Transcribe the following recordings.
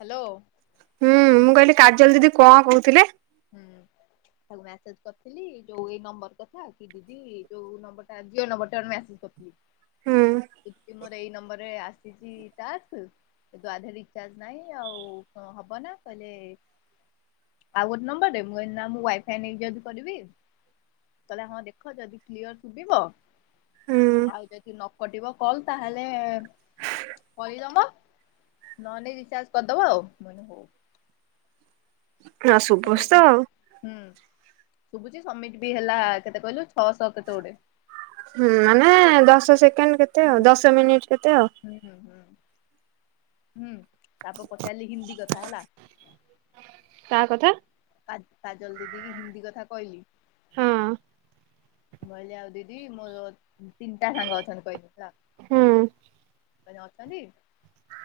Hello. ହୁଁ ମୁଁ କହିଲି କାଜଲ ଦିଦି କଣ କହୁଥିଲେ। ହୁଁ। ତାକୁ ମେସେଜ କରିଥିଲି ଯୋଉ ଏଇ ନମ୍ବର କଥା କି ଦିଦି ଯୋଉ ନମ୍ବର ଟା ଯିଅ ନମ୍ବର ଟା ରୁ ମ ଆସି। ହୁଁ ଦିଦି ମୋର ଏଇ ନମ୍ବରରେ ଆସି କିଛି ଟାସ୍କ କିନ୍ତୁ ଆଧାର ଲିଙ୍କ୍ ତାର ନାହିଁ ଆଉ କଣ ହବ ନା କହିଲେ ଆଉ ଗୋଟେ ନମ୍ବର ଦେ ମୁଁ କଇଲି ନା ମୁଁ ୱାଇଫାଇ ନେଇକି ଯଦି କରିବି କହିଲା ହଁ ଦେଖ ଯଦି କ୍ଲିଅର ଶୁଭିବ ହୁଁ ଆଉ ଯଦି ନ କଟିବ କଲ ତାହେଲେ କହିଦବ ନହଲେ ରିଚାର୍ଜ କରିଦବ ଆଉ ମାନେ ହଉ। ହଁ ସୁଭୁଚି ସମିତି ତ ଆଉ। ହୁଁ ଶୁଭୁଛି ସବମିଟ ବି ହେଲା କେତେ କହିଲୁ ଛଅଶହ କେତେ ଗୋଟେ। ହୁଁ ମାନେ ଦଶ ସେକେଣ୍ଡ କେତେ ହୁଁ ଆଉ ଦଶ ମିନିଟ କେତେ ଆଉ। ହୁଁ ହୁଁ ହୁଁ ହୁଁ ତାପରେ ପଚାରିଲି ହିନ୍ଦୀ କଥା ହେଲା। ତା କଥା କା କାଜଲ ଦିଦି କି ହିନ୍ଦୀ କଥା କହିଲି। ହଁ। ମୁଁ ଅଇଲି ଆଉ ଦିଦି ମୋର ତିନଟା ସାଙ୍ଗ ଅଛନ୍ତି କହିଲି ହେଲା। ହଁ। କହିଲି ଅଛନ୍ତି।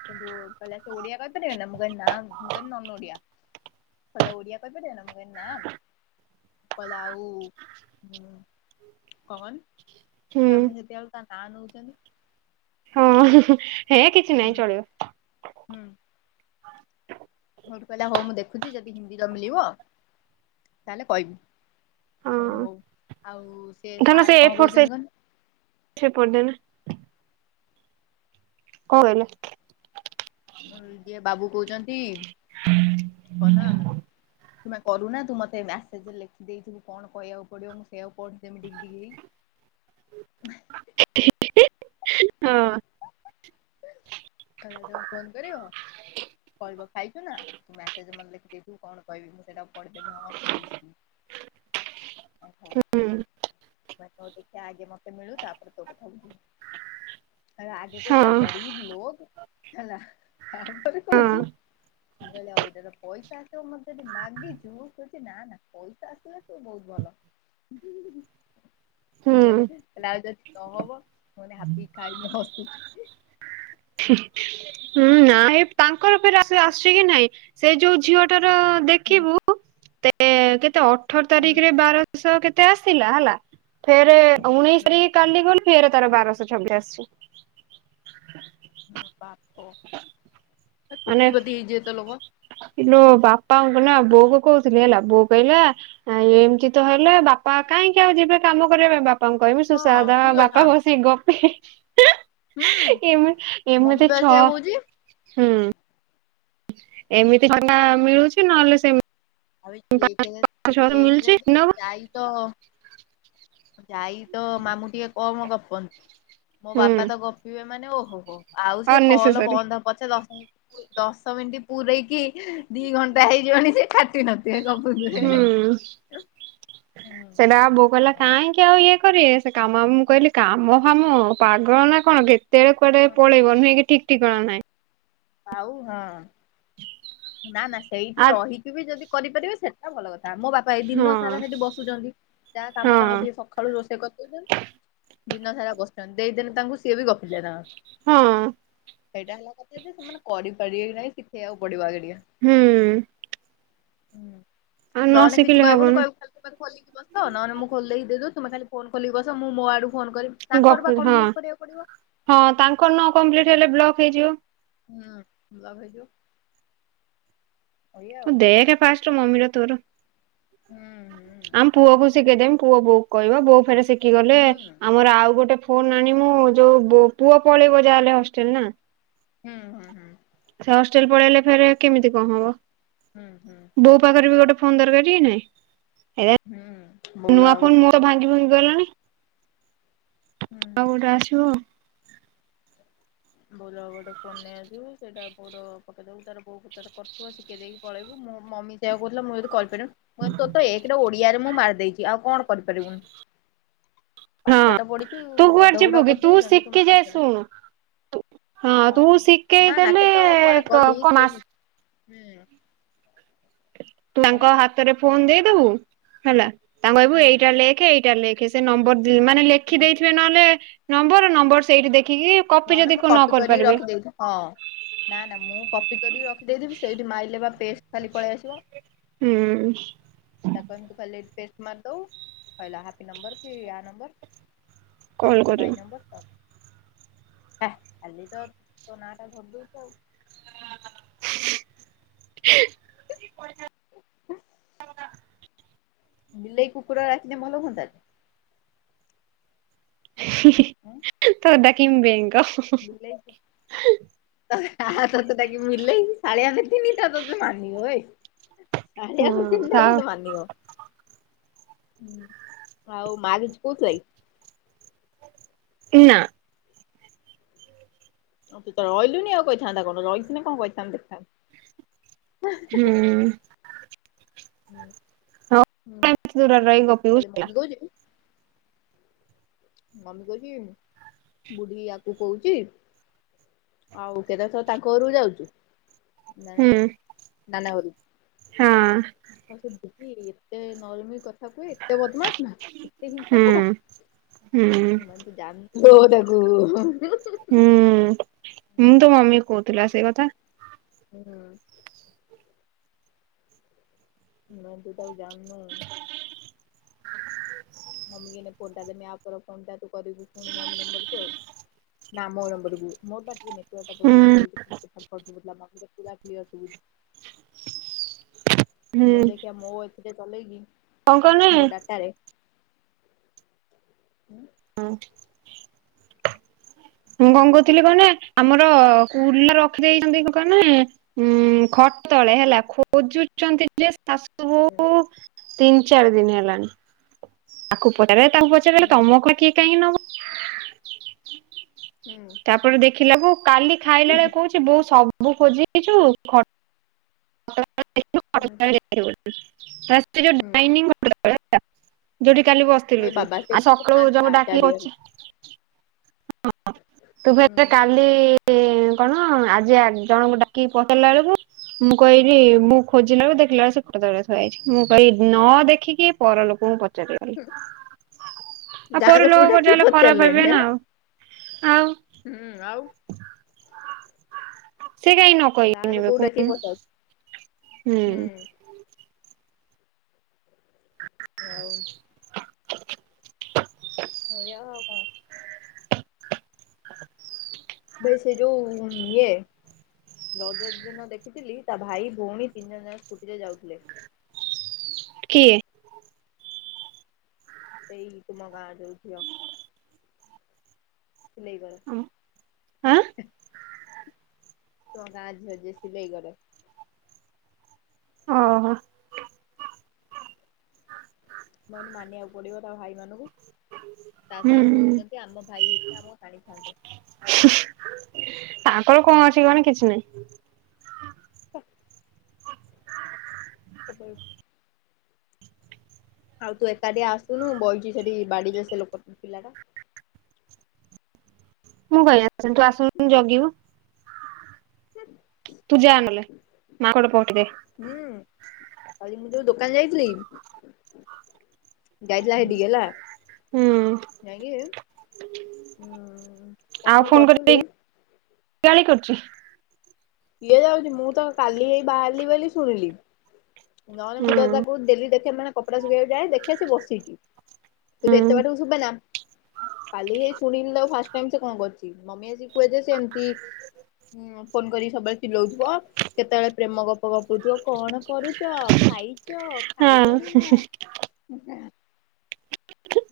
ସେଟୁ କହିଲା ସେ ଓଡିଆ କହିପାରିବେ ନା ମୁ କହିଲି ନା ମୁ କହିଲି ନନ ଓଡ଼ିଆ। କଲେ ଓଡ଼ିଆ କହିପାରିବେ ନା ମୁ କହିଲି ନା କହିଲା ଆଉ ହୁଁ। କଣ କହନି ହୁଁ ତ ଆମେ ସେତେଆଳୁ ତା ନାଁ ନେଉଛନ୍ତି। ହଁ ହେ କିଛି ନାହିଁ ହୁଁ ଚଳିବ। ହୁଁ। [unintelligible] ତାହେଲେ କହିବି। ହଁ। ଧନ ସେ ଏ ଫୋର୍ ସାଇଜ [unintelligible] [unintelligible] କଣ ହେଲା। ଯିଏ ବାବୁ କହୁଛନ୍ତି [unintelligible] ତୁ କରୁନା ତୁ ମତେ ମେସେଜ ଲେଖି ଦେଇଥିବୁ କଣ କହିବାକୁ ପଡିବ ମୁଁ ସେଆକୁ [unintelligible] [inaudible] [unintelligible] ହଁ। [unintelligible] ଖାଇଛୁ ନା ମସେଜ ମତେ ଲେଖି ଦେଇଥିବୁ କଣ କହିବି ମୁଁ ସେଇଟାକୁ ପଢି ଦେବି ହଁ ଖାଇଛି। ହଁ [unintelligible] [unintelligible] ହଁ। [unintelligible] ମୁଁ [unintelligible] ପଇସା ଆସିବ ମତେ ଯଦି ମାଗିଛୁ କହୁଛି ନା ନା ପଇସା ଆସିଲ ତୁ ବହୁତ ଭଲ। ହୁଁ [unintelligible] [unintelligible] ଆସୁଛି କି ନାହିଁ ସେ ଯୋଉ ଝିଅଟାର ହୁଁ ଦେଖିବୁ କେତେ ଅଠର ହୁଁ ତାରିଖରେ ବାରଶହ କେତେ ଆସିଲା ହେଲା। ଫେର ଉଣେଇଶି ହୁଁ ତାରିଖ କାଲି ଗଲେ ଫେର ତାର ବାରଶହ ଛବିଶ ଆସିଛି। ମାନେ [unintelligible] ଲୋ ବାପାଙ୍କୁ ନା [unintelligible] ନାଇ ଏମିତି ତ ହେଲେ ବାପା କାହିଁକି ଆଉ ଯିବେ କାମ କରିବା ପାଇଁ ହଁ ଠିକ କଥା ବାପା ହୁଁ [unintelligible] ଏମ ମମି ଏମିତି ବା ଛ ସେଇଆ କହୁଛି ହୁଁ। ଏମିତି [unintelligible] ଛଅ ମିଳୁଛି [unintelligible] ଯାଇ ତ ମାମୁଁ ଟିକେ କଣ ଗପନ୍ତୁ ମୋ ହୁଁ ବାପା ତ ଗପିବେ ମାନେ ଓହୋ [unintelligible] ଆଉ ସିଏ କଲ ଅନେସେସରି ବନ୍ଦ ପଛ ଦଶ ମିନିଟ ଦଶ ମିନିଟ୍ ପୁରରେଇକି ଦି ଘଣ୍ଟା ହେଇଯିବଣି ସେ [unintelligible] [unintelligible] ହୁଁ ସେଟା ବୋଉ କଲା କାଇଁ ଆଉ ଇଏ କରିବେ ସେ କାମ ହୁଁ [unintelligible] ସେ କୁଆଡେ ପଳେଇବ ନୁହେଁ କି ଠିକ୍ ଠିକଣା ନାହିଁ। ଆଉ ହଁ। ନା ନା ସେଇଠି ଆ ରହିକି ବି ଯଦି କରିପାରିବେ ସେଇଟା ଭଲ କଥା ମୋ ବାପା [unintelligible] ଦିନ ସାରା ହଁ ସେଠି ବସୁଛନ୍ତି ଯାହା ହଁ କାମ ତାଙ୍କ ଟିକେ ସଖାଳୁ ରୋଷେଇ କରିଦଉଛନ୍ତି ଦିନ ସାରା ବସିଛନ୍ତି [unintelligible] [unintelligible] ସେଇଟା ହଁ ହେଲା କଥା ଯେ ସେମାନେ [unintelligible] ହୁଁ। ହଁ ଆଉ ନ ନହେଲେ କିଛି ଶିଖିଲେ କହିବୁନି ହବନି କହିବୁ ତୁମେ ଖୋଲିକି ବସ ନହେଲେ ମୁଁ ଖୋଲ [unintelligible] ତୁମେ ଖାଲି ଫୋନଲିକି ବସ ମୁଁ ମୋ ଆଡକୁ ଫୋନ କରିବି ତାଙ୍କର ବା ଗପୁର ହଁ କମ୍ପ୍ଲିଟ କରିବାକୁ ପଡିବ ହଁ ତାଙ୍କର ହୁଁ ନ କମ୍ପ୍ଲିଟ ହେଲେ ବ୍ଲକ୍ ହେଇଯିବ। [unintelligible] ଏଇଆ ହଁ ଆଉ ଦେଖେ ଫାଷ୍ଟ ମମିର ତୋର। ହୁଁ ହୁଁ। ଆମ ପୁଅ କୁ ଶିଖେଇଦେମି ପୁଅ ବୋଉ କୁ କହିବ ବୋଉ ଫେର ଶିଖିଗଲେ। ହୁଁ ଆମର ଆଉ ଗୋଟେ ଫୋନ୍ ଆଣିମୁ ଯୋଉ ବୋ ପୁଅ ପଳେଇବ ଯାହେଲେ ହଷ୍ଟେଲ ନା। ହୁଁ ହୁଁ ହୁଁ। ସେ ହଷ୍ଟେଲ ପଳେଇଲେ ଫେରେ କେମିତି କଣ ହବ। ହୁଁ ହୁଁ। ବୋଉ ପାଖରେ ବି ଗୋଟେ ଫୋନ୍ ଦରକାର କି ନାଇଁ। ଏ ହୁଁ ବୋଉ ନୂଆ ଆଉ ଫୋନ୍ ଗୋଟେ ମୋର ଭାଙ୍ଗି ଭାଙ୍ଗି ଗଲାଣି। ହୁଁ ଆଉ ଗୋଟେ ଆସିବ। ବୋଉର ଆଉ ଗୋଟେ ଫୋନ୍ ନେଇ ଆସିବି ସେଟା ବୋଉର ପକେଇ ଦେବୁ ତାର ବୋଉ ତାର କରୁଥୁବ ଶିକେଇ ଦେଇକି ପଳେଇବୁ। ମୋ ମମି ଦେଅ [unintelligible] କହୁଥିଲା ମୁଁ ଯଦି କରିପାରିମି ମୁଁ କହିନି ତୋର ତ ଏକରେ ଓଡିଆରେ ମୁଁ ମାରି ଦେଇଚି ଆଉ କଣ କରିପାରିବୁନୁ। ହଁ ପାଠଷାଠ ପଢିଚୁ ତୁ କୁଆଡେ ଯିବୁ ଗଧଗୁଡା କି ତୁ କରିଦଉଚନ୍ତି ଶିଖି ତୁମେ ଯାଏ କରିପାରୁ ଶୁଣୁ ତୁ ହଁ ଶିଖେଇ ନା ନା ଦେଲେ କେତେବେଳେ କୁଆଡେ ତୁ ଗଲି ସେ ନି ହୁଁ କଣ ତାଙ୍କ ହାତରେ ଫୋନ୍ ଦେଇଦବୁ ହେଲା ତାଙ୍କୁ କହିବୁ ହୁଁ ଏଇଟା ଲେଖେ ଏଇଟା ଲେ ସେ ନମ୍ବର ଦି ମାନେ ଲେଖି ହୁଁ। ଦେଇଥିବେ ନହେଲେ ନମ୍ବର ନମ୍ବର ସେଇଠି ଦେଖିକି କପି ନହେନ ଯଦି ମୁଁ ନ କପି କରିକି କରିପାରିବେ ରଖିଦେଇ ହଁ। ନା ନା ମୁଁ କପି କରିକି ରଖିଦେଇଥିବି ସେଇଠି ମାଇଲେ ବା ପେଷ୍ଟ ଖାଲି ପଳେଇ ଆସିବ। ହୁଁ। ତାକୁ କହିମି ତୁ ଖାଲି ପେଷ୍ଟ ମାରିଦୋବୁ ସ‌ଇଲା ହାପି ନମ୍ବର କି ଆ ନମ୍ବର କଲ କରିବ ମାଇଁ ନମ୍ବର ତ ହେ ଖାଲି ତୋ ନାଁ ଟା ଧରି ଦ‌ଉଚି ଆଉ। [unintelligible] [unintelligible] ବିିଲେଇ କୁକୁଡା ରଖିଲେ ଭଲ ହୁଅନ୍ତା। [unintelligible] ଉଁ। ତତେ ଡାକିମି ବେଙ୍ଗ। [unintelligible] ବିଲେଇ [unintelligible] ତତେ ତାକିମିି ବିଲେଇ କାଳିଆ ବିଲେଇ [unintelligible] ତତେ ମାନିବ ବେ। ହଁ କାଳିଆ ବିଲେଇଟା [unintelligible] ତତେ ମାନିବ। ହୁଁ ଆଉ ମାରୁଚୁ କୋଉଥିରେ? ନାଁ। ତୁ ତ ର‌ଇଲୁନି ଆଉ କହିଥାନ୍ତେ କଣ ର‌ଇଥିନେ କଣ କହିଥାନ୍ତ ଦେଖଥା ହୁଁ। ହଉ ହୁଁ ହୁଁ ଦୂରରେ ରହି ଗପିବୁ କାଲି ହେଲା ମମି କୋହୁଚି ମମି କୋହୁଚି ବୁଢୀ ୟାକୁ କୋହୁଚି। ଆଉ କେତ ଥର ତାଙ୍କ ଘରୁ ଯାଉଚୁ ମାନେ ହୁଁ ନାନା ଘରୁ ହଁ। ହ ସେ ବୁଢୀ ଏତେ ନରମି କ ଥା କୁହେ ଏତେ ବଦମାସ ନା ଏତେ ହିଂସା ହୁଁ ତାର। ହୁଁ [inaudible] [unintelligible] ତାକୁ ହୁଁ ହୁଁ ମୁଁ ତୋ ମମି କହୁଥିଲା ସେଇ କଥା। ହୁଁ। ନା ତୁ ତାକୁ ଜାଣିନୁ। ମମି ଏଇନା ଫୋନଟା ଦେମି ଆଉଥରେ ଫୋନ୍ ଟା ତୁ କରିବୁ ଶୁଣି ମମି ନମ୍ବର କୁ ନାଁ [unintelligible] ମୋର ତ ଟିକେ ନେଟୱର୍କ ହୁଁ ପ୍ରୋବ୍ଲେମ ରହୁଛି [unintelligible] କ୍ଳିଅର ଶୁଭୁଚି। ହୁଁ ମୁଁ ଦେଖିବା ମୁଁ ଏଥିରେ ଚଲେଇକି କଣ କହନି ମୋ ଡାଟାରେ ହୁଁ। ହଁ ମୁଁ କଣ କହୁଥିଲି କହିନେ ଆମର-ଅ-ଅ-ଅ କୁଲରେ ରଖିଦେଇଛନ୍ତି [unintelligible] ଉ-ଉ-ଉ ଖଟ ତଳେ ହେଲା ଖୋଜୁଛନ୍ତି ଯେ ଶ୍ପ ହୁଁ ସବୁ-ଉ-ଉ ତିନି ଚାରି ଦିନ ହେଲାଣି ତାକୁ [unintelligible] ତାଙ୍କୁ [unintelligible] ସେ କହିଲା ହୁଁ ତମକୁ କିଏ କାଇଁ ନବ? ହୁଁ। [unintelligible] ଦେଖିଲାକୁୁ କାଲି ଖାଇଲା ବେଳେ କହୁଛି ବୋଉ ସବୁ ଖୋଜି ଦେଇଚୁ ଖ [unintelligible] ହୁଁ ହୁଁ ଡାଇନ୍ନିଙ୍ଗ [unintelligible] ଯୋଉଠି କାଲି ବସିଥିଲୁ ଏ ତୁ ବାବା ସେ ଆଉ ପୁଣି ସକାଳୁ ଫାଙ୍କା ଜମ ଡାକି ଚାରିଆଡୁ ଅଛି। [unintelligible] ତୁ ହୁଁ। ତ କାଲି-ଇ-ଇ-ଇ ଏ କଣ ଆଜି ଜଣଙ୍କୁ ଡାକିକି ପଚାରିଲା ବେଳକୁ ମୁଁ କହିଲି ମୁଁ ଖୋଜିଲା ବଳକୁ ଦେଖିଲ ବେଳେ ସେପଟେ ତଳେ ଥୁଆଯାଇଛି ମୁଁ କହିଲି ନ ଦେଖିକି ପରଲୋକଙ୍କୁ ପ [unintelligible] ଆଉ ପର ଲୋକଙ୍କୁ ଗାଁ ଲୋକକୁ ଯ ଡାକିକି ପଚାରିଲେ ଖରାପ ପଚାରିଲେଣି ଭାବିବେ ଆଁ ନା। ଆଉ ହୁଁ ଆଉ ସେ କାହିଁ ନ ଗାଁ କହିବେ [unintelligible] ଲୋକକୁ ଡାକିକି କହୁନୁ ପଚାରୁଛି ହୁଁ। ହ ଆଉ ସେୟା ଆଉ କଣ? ବେ ସେ ଯୋଉ-ଉ-ଉ ଏ ରଜ ଦିନ ଦେଖିଥିଲି ତା ଭାଇ ଭଉଣୀ ତିନି ଜଣ ଯାକ ସ୍କୁଟିରେ ଯାଉଥିଲେ। କିଏ? ସେଇ ତୁମ ଗାଁ ଯୋଉ ଝିଅ। ଫୁଲେଇ ଦଳ। ଉ ହାଁ। ତୁମ ଗାଁ ଝିଅ ଯିଏ ସିଲେଇ କରେ ଓ ହୋ। ମୁଁ କହିଲି ମାନିବାକୁ ପଡିବ। ତା ଭାଇ ମାନଙ୍କୁ ତା ହୁଁ ସାଙ୍ଗେ ବୁଲୁଛନ୍ତି ଆମ ଭାଇ ହେଇଥାନ୍ତେ ଆମକୁ ହାଣିଥାନ୍ତେ। ତାଙ୍କର କଣ ଅଛି କହନି କିଛି ନାହିଁ। ହ [unintelligible] ଆଉ ତୁ ଏକାଟିଆ ଆସୁନୁ ବଇଚି ସେଠି ବାଡିିରେ ସେ ଲୋକ ପିଲା ଟା। ମୁଁ କାହିଁ [unintelligible] ତୁ ଆସୁନୁ ଜଗିବୁ। ତୁ ଯା ନହଲେ ମା ଗୋଟେ ପହଠେଇଦେ। ହୁଁ କାଲି ମୁଁ ତୋ ଦୋକାନ ଯାଇଥିଲି ଯାଇଥିଲା ସେଇଟି କି ହେଲା ହୁଁ ଯାଇକି ହୁଁ-ଉ-ଉ କଣ ଆଉ ଗୋ ଫୋନ କରିକି କରଥିଲି? ଗାଳି କରୁଛି। କିଏ ଯାଉଛି ମୁଁ ତ କାଲି ହେଇ ବାହାରିଲି ବୋଲି ଶୁଣିଲି ନହେଲେ ମୁଁ ହୁଁ ତ ତା କୁ ଦେଲି ଦେଖେ ମାନେ କପଡ଼ା ଶୁଖେଇବାକୁ ଯାଏଁ ଦେଖେ ସେ ବସ୍ଛି। ହୁଁ ତତେ ଏତେ ବାଟକୁ ଶୁଭେ ନା କାଲି ଶୁଣିଲି ତ ଫାଷ୍ଟ ଟାଇମ୍ ସେ କଣ କରୁଛି ମମି ଆସି କୁହ ଯେ ସେମିତି ଫୋନ କରିକି ସବୁବେଳେ ଚିଲଉଥିବ କେତେବେଳେ ପ୍ରେମ ଗ ଗପୁ ଥୁବ କଣ କରୁଚ ଖାଇଚ ହଁ ଖାଇଲଣି ନା।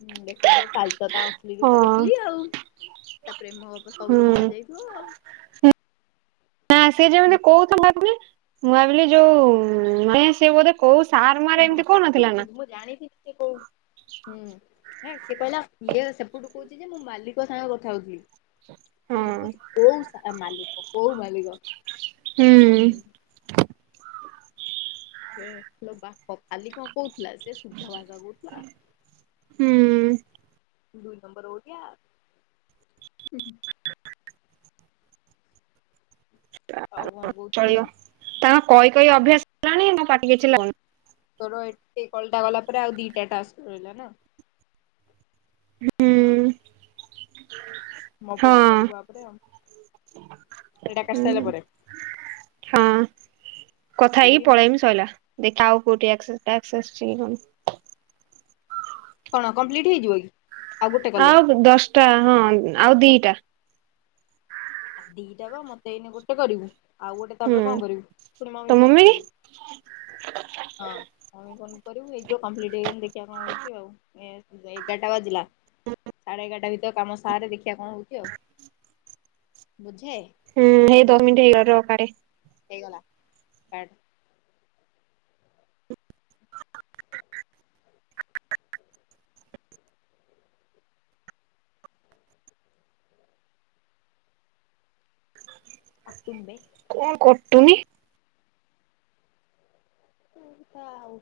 ହୁଁ ଦେଖିଲା ଆଉ କାଲି ତ ତା ଅସ୍ଲି ରୂପ ହଁ ଦେଖିଲି ଆଉ ତା ପ୍ରେମ ଗପ ସବୁ ହୁଁ ବାହାରି ଯାଇ ହ ନା ସିଏ ହୁଁ ଯେମିତି କହୁଥ ଭାବିଲି ମୁଁ ଭାବିଲି ଯୋଉ [unintelligible] ସିଏ ବୋଧେ କୋଉ ସାର୍ ମାରେ ଏମିତି କହୁନଥିଲା ନା। ମୁ ଜାଣିଚି ସେ କୋଉ କହୁଚି ଯେ ମୁଁ ମାଲିକ ସାଙ୍ଗ କଥା ହଉଥିଲି। ହଁ ସେଠୁ କହୁଚି କୋଉ ସା ମାଲିକ କୋଉ ମାଲିକ ହୁଁ। ହୁଁ ଇଲୋ ବାପ ଖାଲି କଣ କହୁ ଲା ସେ ଶୁଦ୍ଧ ଭାଷା କହୁଥୁଲା। ହୁଁ ଦୁଇ ନମ୍ବର [unintelligible] ଆଉ କଣ [inaudible] କହୁଥିଲି ଚଳିବ ତାଙ୍କ କହି କହି ଅଭ୍ୟାସ ହେଲାଣି ମୋ ପାଟିି କିଛି [inaudible] ତର ଏଠେ କଲ୍ ଟା ଗଲା ପରେ ଆଉ ଦିଟା ଟାସ୍କ ରହିଲା ନା। ହୁଁ ହ ମୋ ଫୋନ ରୁ କରିବୁ ଆପରେ ଆଉ। ହୁଁ। ହଁ କଥା ହେଇକି କୋଡିଏ ପଳେଇମି ସଇଲା ଦେଖା ଆଉ କୋଉଠି [unintelligible] ଅଛି ଗି କଣ କଣ କମ୍ପ୍ଲିଟ୍ ହେଇଯିବ କି? ଆଉ ଗୋଟେ କଲେ ଆଉ ଦଶଟା ହଁ ଆଉ ଦିଟା। ଆଉ ଦିଟା ବା ମତେ ଏଇନେ ଗୋଟେ କରିବୁ। ଆଉ ଗୋଟେ ହୁଁ ତାପରେ କଣ କରିବୁ ଫୁଣି ମମି ଫୋନ କୁ କରିବୁ। ହଁ ମମି ଫୋନ କରିବୁ ଏଇ ଯଉ କମ୍ପ୍ଲିଟ ହେଇଗଲେ ଦେଖିବା କଣ ହଉଛି ଆଉ। ଏଁ ଏଗାରଟା ବାଜିଲା ସାଢ଼େ ଏଗାରଟା ଭିତରେ କାମ ସାରେ ଦେଖିଆ କଣ ହୋଉଚି ଆଉ। ହୁଁ [inaudible] ବୁଝେ ହୁଁ ହେଇ ଦଶ ମିନିଟ୍ ହେଇଗର କାଟେ। ହେଇଗଲା, କାଟ୍ [inaudible] କାଟୁନୁ ବେ। କଣ କଟୁନି? ତୁ ତ ଆଉ